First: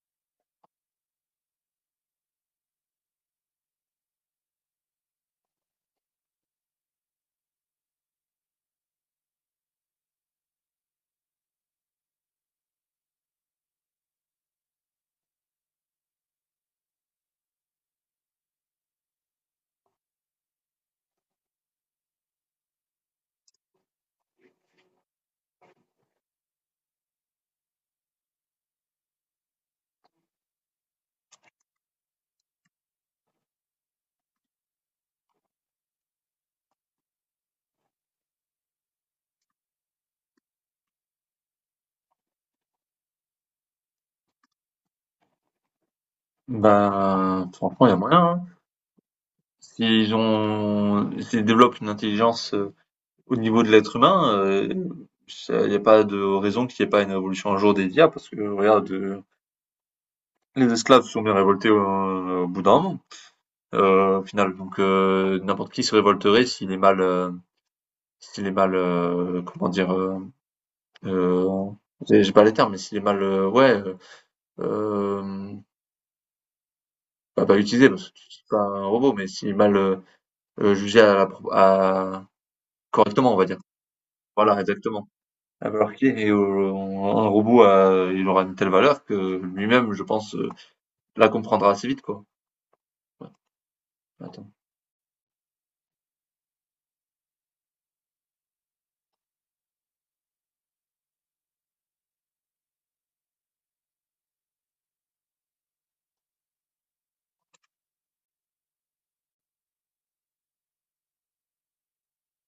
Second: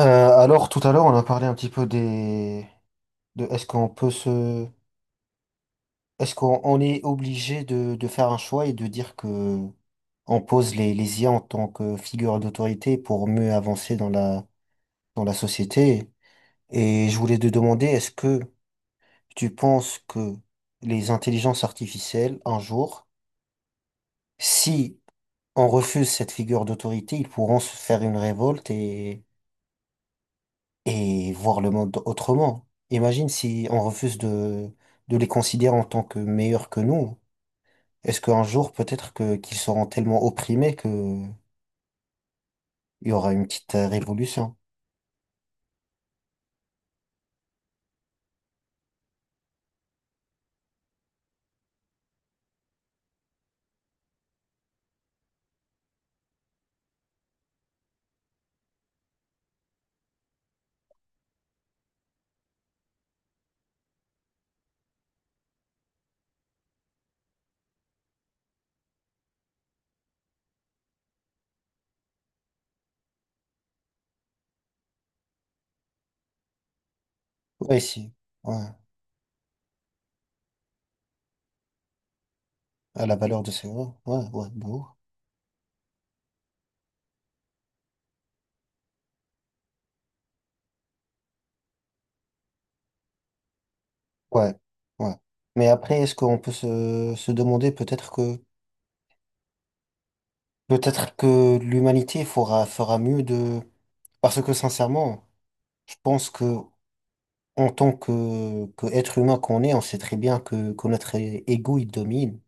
Euh, alors, tout à l'heure, on a parlé un petit peu de Est-ce qu'on on est obligé de faire un choix et de dire que on pose les IA en tant que figure d'autorité pour mieux avancer dans la société? Et je voulais te demander, est-ce que tu penses que les intelligences artificielles, un jour, si on refuse cette figure d'autorité, ils pourront se faire une révolte et voir le monde autrement. Imagine si on refuse de les considérer en tant que meilleurs que nous. Est-ce qu'un jour, peut-être que qu'ils seront tellement opprimés que il y aura une petite révolution? Bah, franchement, il y a moyen, hein. S'ils développent une intelligence au niveau de l'être humain, il n'y a pas de raison qu'il n'y ait pas une révolution un jour des IA, parce que regarde, les esclaves se sont bien révoltés au, bout d'un moment, au final. Donc n'importe qui se révolterait s'il est mal, comment dire, euh, j'ai pas les termes, mais s'il est mal, ouais, euh, pas, pas Ouais, utilisé, parce si. que tu dis pas Ouais. un robot, mais s'il est mal jugé à la, à, À la correctement, on valeur va de dire. ces mots. Ouais, ouais, Voilà, de ouf. exactement. La valeur clé et un robot il aura une telle valeur que lui-même, je pense, la comprendra assez vite, quoi. Ouais, attends. Ouais, ouais. Mais après, est-ce qu'on peut se demander peut-être que l'humanité fera mieux de parce que sincèrement, je pense que en tant que être humain qu'on est, on sait très bien que notre ego, il domine.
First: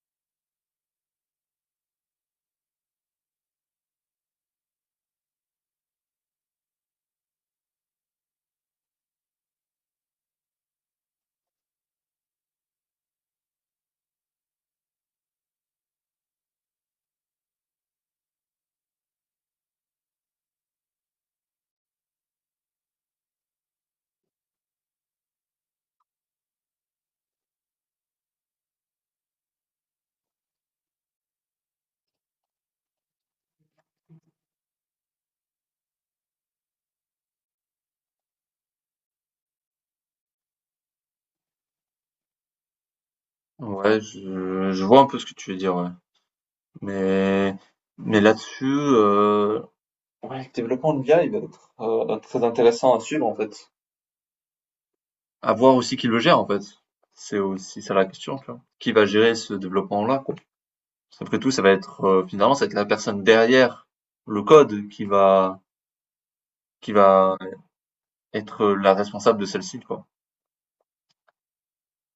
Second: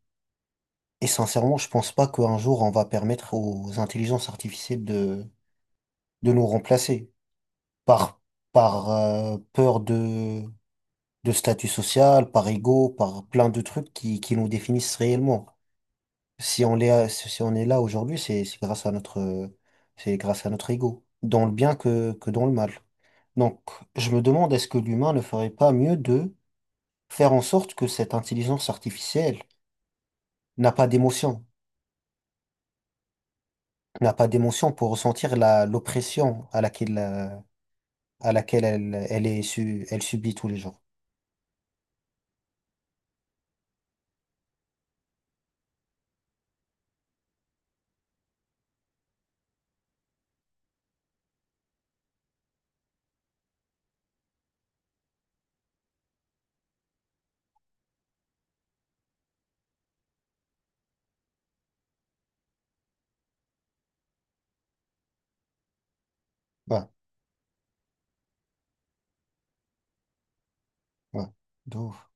Et sincèrement, je pense pas qu'un jour, on va permettre aux intelligences artificielles de nous remplacer par, par peur de statut social, par ego, par plein de trucs qui nous définissent réellement. Si on est, si on est là aujourd'hui, c'est grâce à notre, c'est grâce à notre ego, dans le bien que dans le mal. Donc, je me demande, est-ce que l'humain ne ferait pas mieux faire en sorte que cette intelligence artificielle n'a pas d'émotion, n'a pas d'émotion pour ressentir l'oppression à laquelle à laquelle elle est elle subit tous les jours. Ouais, je vois un peu ce que tu veux dire, ouais. Mais, mais là-dessus, ouais, le développement de l'IA, il va être très intéressant à suivre, en fait. À voir aussi qui le gère, en fait. C'est aussi ça la question, tu vois. Qui va gérer ce développement-là, quoi. Après tout, ça va être, finalement, ça va être la personne derrière le code Ouais, qui va être la responsable de celle-ci, quoi. ouais, de ouf.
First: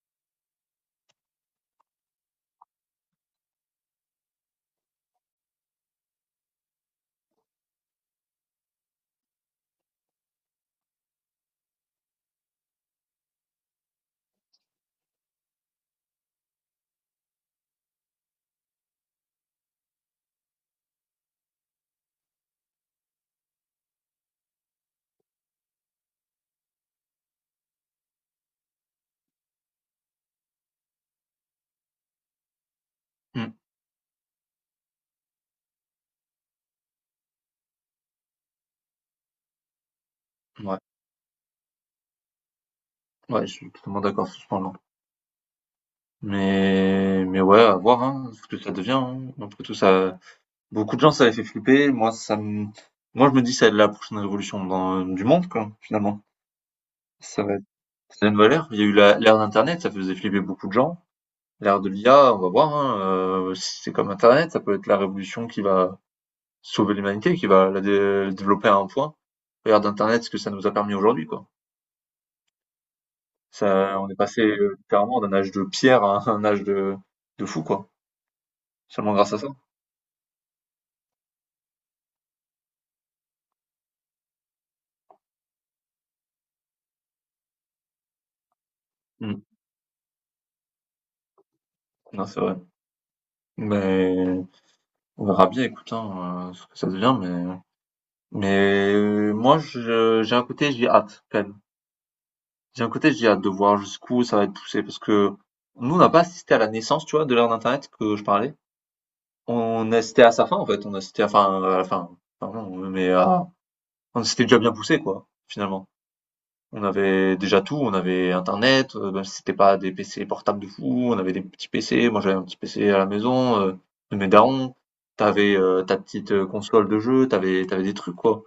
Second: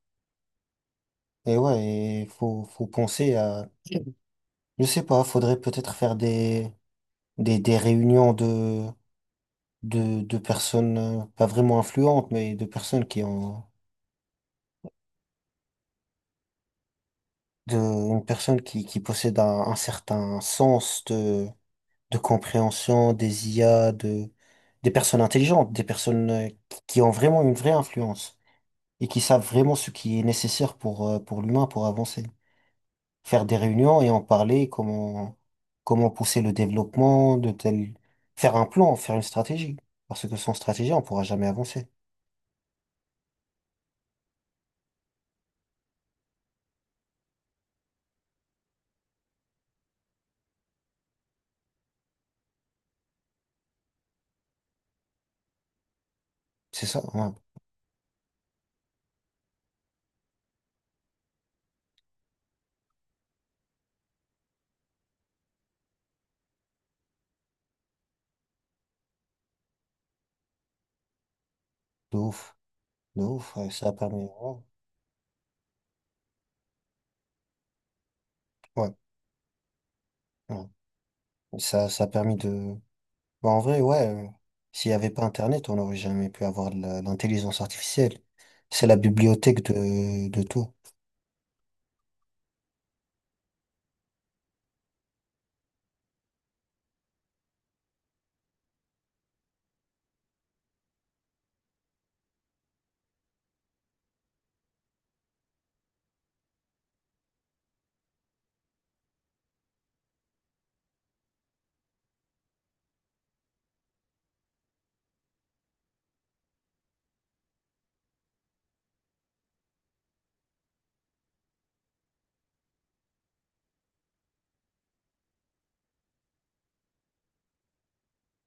Et ouais, il faut penser à, je sais pas, faudrait peut-être faire des réunions de personnes, pas vraiment influentes, mais de personnes qui ont, de, une personne qui possède un certain sens de compréhension des IA, de, des personnes intelligentes, des personnes qui ont vraiment une vraie influence et qui savent vraiment ce qui est nécessaire pour l'humain pour avancer. Faire Mmh. des réunions et en parler, comment, comment pousser le développement de tel, faire un plan, faire une stratégie. Parce que sans Ouais, stratégie, on pourra jamais avancer. ouais, je suis totalement d'accord sur ce point-là. Mais ouais, à voir, hein, ce que ça devient. Hein. Après tout, ça, beaucoup de gens, ça les fait flipper. Moi, je me dis, ça va être la prochaine révolution du monde, quoi, finalement. C'est ça, ouais. Ça va être, ça a une valeur. Il y a eu l'ère d'Internet, ça faisait flipper beaucoup de gens. L'ère de l'IA, on va voir, hein, si c'est comme Internet, ça peut être la révolution qui va sauver l'humanité, qui va la développer à un point. L'ère d'Internet, ce que ça nous a permis aujourd'hui, quoi. De ouf, de ouf, ouais, ça a Ça, on est permis, passé ouais, littéralement d'un âge de pierre à un âge de fou, quoi. ouais. Seulement grâce à ça. Ouais. Ça a permis de, bah, en vrai, ouais, s'il n'y avait pas Internet, on n'aurait jamais pu avoir l'intelligence artificielle. C'est la Mm. bibliothèque de tout. Non, c'est vrai. Mais on verra bien, écoute, hein, ce que ça devient. Mais moi, j'ai un côté, j'ai hâte, quand même. J'ai un côté, j'ai hâte de voir jusqu'où ça va être poussé. Parce que nous, on n'a pas assisté à la naissance, tu vois, de l'ère d'Internet que je parlais. On assistait à sa fin, en fait. On assistait à, enfin, à la fin. Enfin, non, mais on s'était déjà bien poussé, quoi, finalement. On avait déjà tout, on avait internet, même si c'était pas des PC portables de fou, on avait des petits PC. Moi, j'avais un petit PC à la maison, de mes darons. T'avais avais, ta petite, console de jeu, t'avais des trucs, quoi.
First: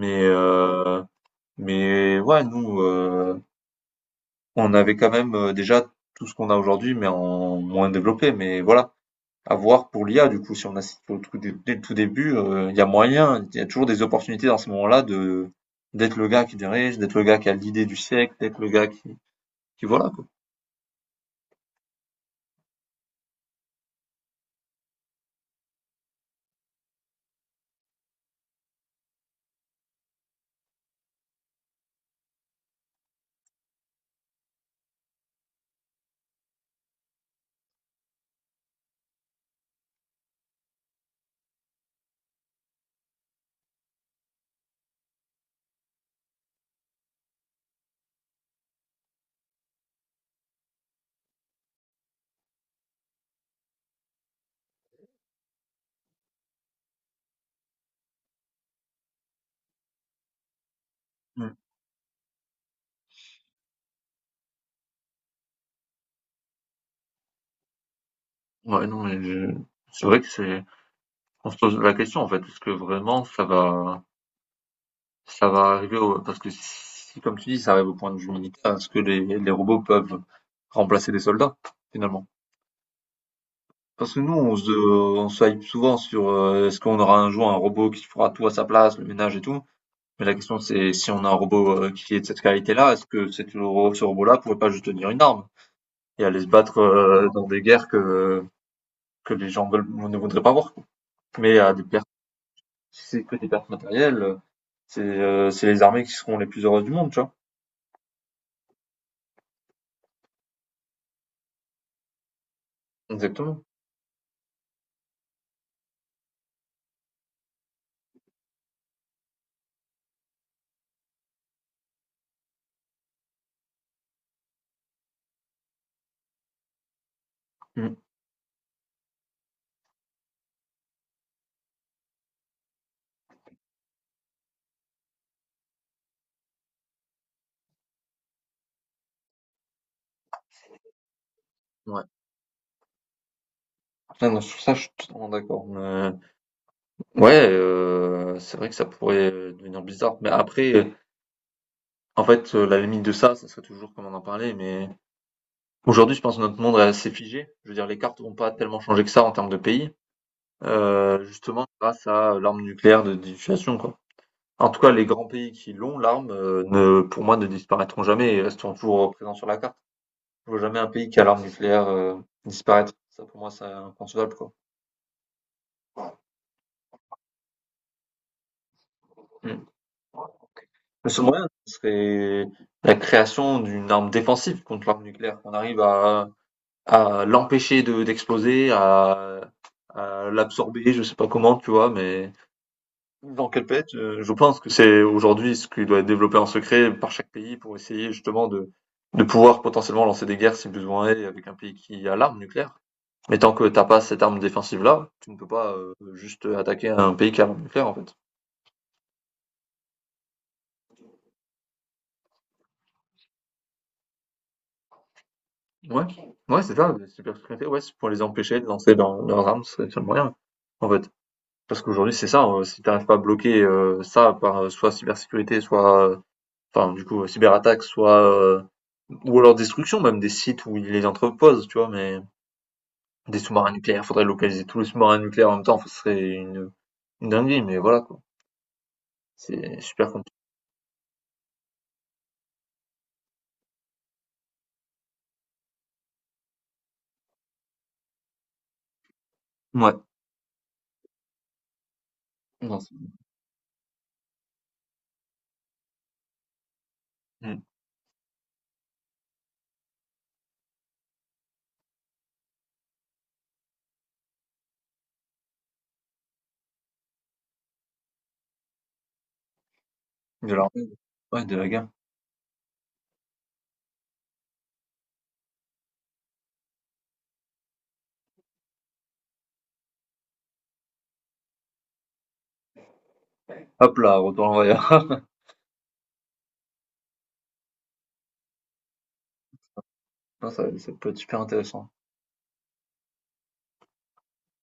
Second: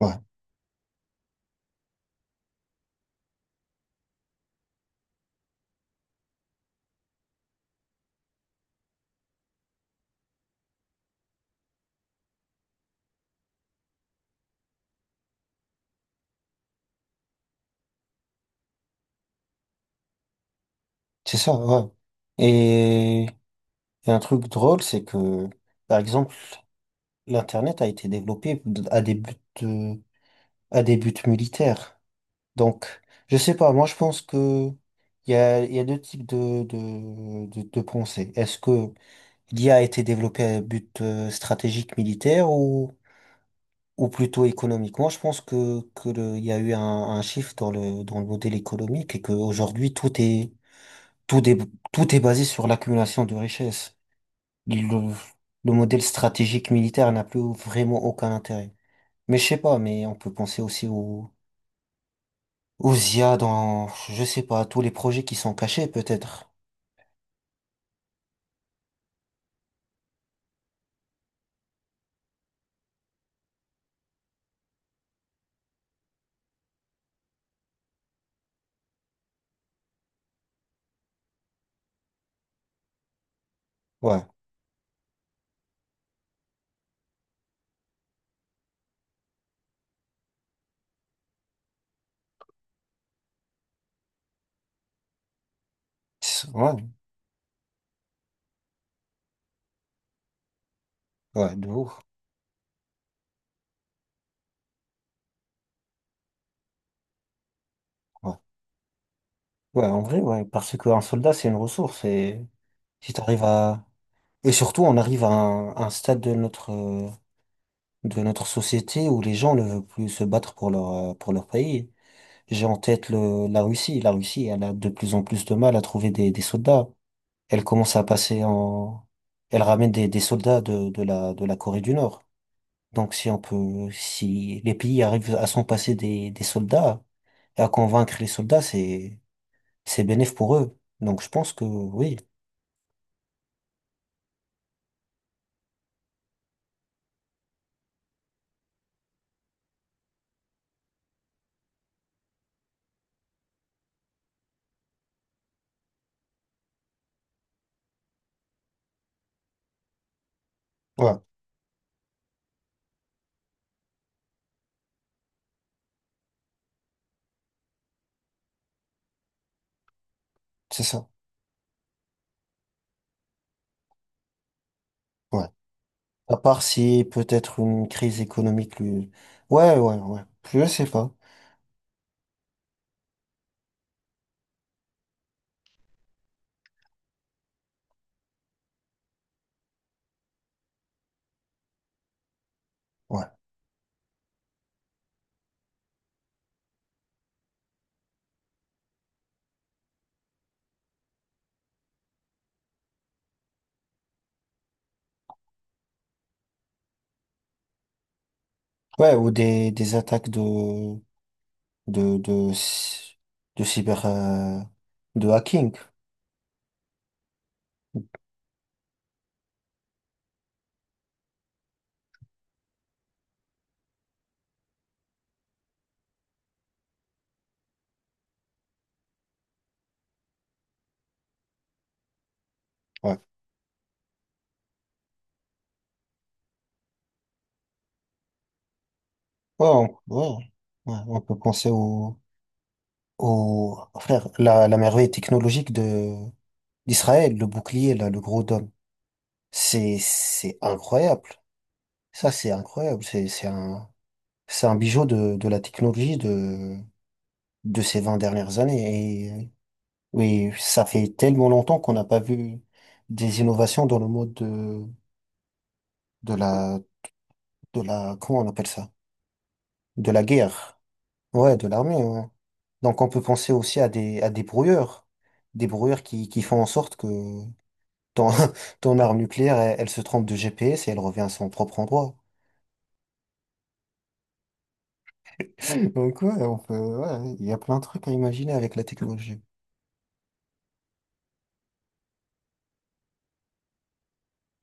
Ouais, heu, mais ouais, nous, on avait quand même, déjà tout ce qu'on a aujourd'hui, mais en moins développé. Mais voilà, à voir pour l'IA, du coup, si on assiste au tout dé dès le tout début, il y a moyen, il y a toujours des opportunités dans ce moment là de d'être le gars qui dirige, d'être le gars qui a l'idée du siècle, d'être le gars qui puis voilà, quoi. c'est ça, ouais. Et, et un truc drôle, c'est que, par exemple, l'Internet a été développé euh, à des buts militaires. Donc, je sais pas, moi je pense que il y a deux types de pensée. Est-ce que l'IA a été développée à but stratégique militaire ou plutôt économique? Moi je pense que le, il y a eu un shift dans le modèle économique et qu'aujourd'hui tout est, tout est basé sur l'accumulation de richesses. Le, le modèle stratégique militaire n'a plus vraiment aucun intérêt. Mais je sais pas, mais on peut penser aussi au Mmh. Ou Zia dans, je sais pas, tous les projets qui sont cachés, peut-être. Ouais, non, mais je c'est vrai que c'est on se pose la question, en fait. Est-ce que vraiment ça va arriver au parce que si, comme tu dis, ça arrive au point de vue militaire, est-ce que les robots peuvent remplacer des soldats, finalement? Parce que Ouais. nous, on se hype souvent sur est-ce qu'on aura un jour un robot qui fera tout à sa place, le ménage et tout. Mais la question, c'est si on a un robot qui est de cette qualité-là, est-ce que ce robot-là pourrait pas juste tenir une arme et aller se C'est- ouais, battre dans des guerres que les gens ne voudraient pas voir, quoi. ouais, Mais de à des ouf. Si c'est que des pertes matérielles, c'est les armées qui seront les plus heureuses du monde, tu vois? Ouais. Ouais, en vrai, ouais, parce qu'un soldat, c'est une ressource et si t'arrives Exactement. à, et surtout, on arrive à un stade de notre société où les gens ne veulent plus se battre pour leur pays. J'ai en tête le, la Russie. La Russie, elle a de plus en plus de mal à trouver des soldats. Elle commence Mmh. à passer en, elle ramène des soldats de la Corée du Nord. Donc si on peut, si les pays arrivent à s'en passer des soldats et à convaincre les soldats, c'est bénéf pour eux. Donc je pense que Ouais. oui. Ah non, sur ça, je suis totalement d'accord, mais ouais, c'est vrai que ça pourrait, devenir bizarre, mais après, en fait, la limite de ça, ça serait toujours comme on en parlait, mais aujourd'hui, je pense que notre monde est assez figé. Je veux dire, les cartes vont pas tellement changer que ça en termes de pays, Ouais, justement grâce à l'arme nucléaire de dissuasion, quoi. En tout cas, les grands pays qui l'ont, l'arme, ne pour moi, ne disparaîtront jamais et resteront toujours présents sur la carte. Je vois jamais c'est un ça. pays qui a l'arme nucléaire, disparaître. Ça, pour moi, c'est inconcevable, quoi. Ouais. À part si peut-être une crise économique lui... Mmh. Ouais, ouais, ouais. Je sais Le pas. seul moyen, ce serait la création d'une arme défensive contre l'arme nucléaire, qu'on arrive à l'empêcher de d'exploser, à l'absorber, je sais pas comment, tu vois? Mais Ouais. dans quel planète, je pense que c'est aujourd'hui ce qui doit être développé en secret par chaque pays pour essayer justement de pouvoir potentiellement lancer des guerres si besoin est avec un pays qui a l'arme nucléaire. Mais tant que t'as pas cette arme défensive-là, tu ne peux pas juste attaquer un pays qui a l'arme nucléaire, en fait. Ouais, ou des attaques de, de, cy- de cyber, de hacking. Ouais, ouais, c'est ça, les super secrétaires, ouais, c'est pour les empêcher de lancer dans leurs armes, c'est le seul moyen, en fait. Parce qu'aujourd'hui, c'est ça, si t'arrives pas à bloquer ça par soit cybersécurité, soit, enfin, du coup, cyberattaque, soit, ou alors destruction, même des sites où ils les entreposent, tu vois, mais Ouais. des sous-marins nucléaires, faudrait localiser tous les sous-marins nucléaires en même temps, ce serait une dinguerie, mais voilà, quoi. Ouais, C'est on, super compliqué. ouais, ouais, on peut penser au, au, frère, la merveille technologique de, d'Israël, le bouclier, là, le gros dôme. Ouais. C'est incroyable. Ça, c'est Non, c'est- incroyable. C'est un bijou de la technologie Mm. de ces 20 dernières années. Et oui, ça fait tellement longtemps qu'on n'a pas vu des innovations dans le mode de la, de la, comment on appelle ça? De la De la, guerre. ouais, Ouais, de de la guerre. l'armée, ouais. Donc on peut penser aussi à des brouilleurs qui font en sorte que ton, ton arme nucléaire, elle se trompe de GPS et elle revient à son propre endroit. Hop là, retour en arrière. Donc ouais, on peut, ouais, il y a plein de trucs à imaginer avec la technologie. ça, ça peut être super intéressant.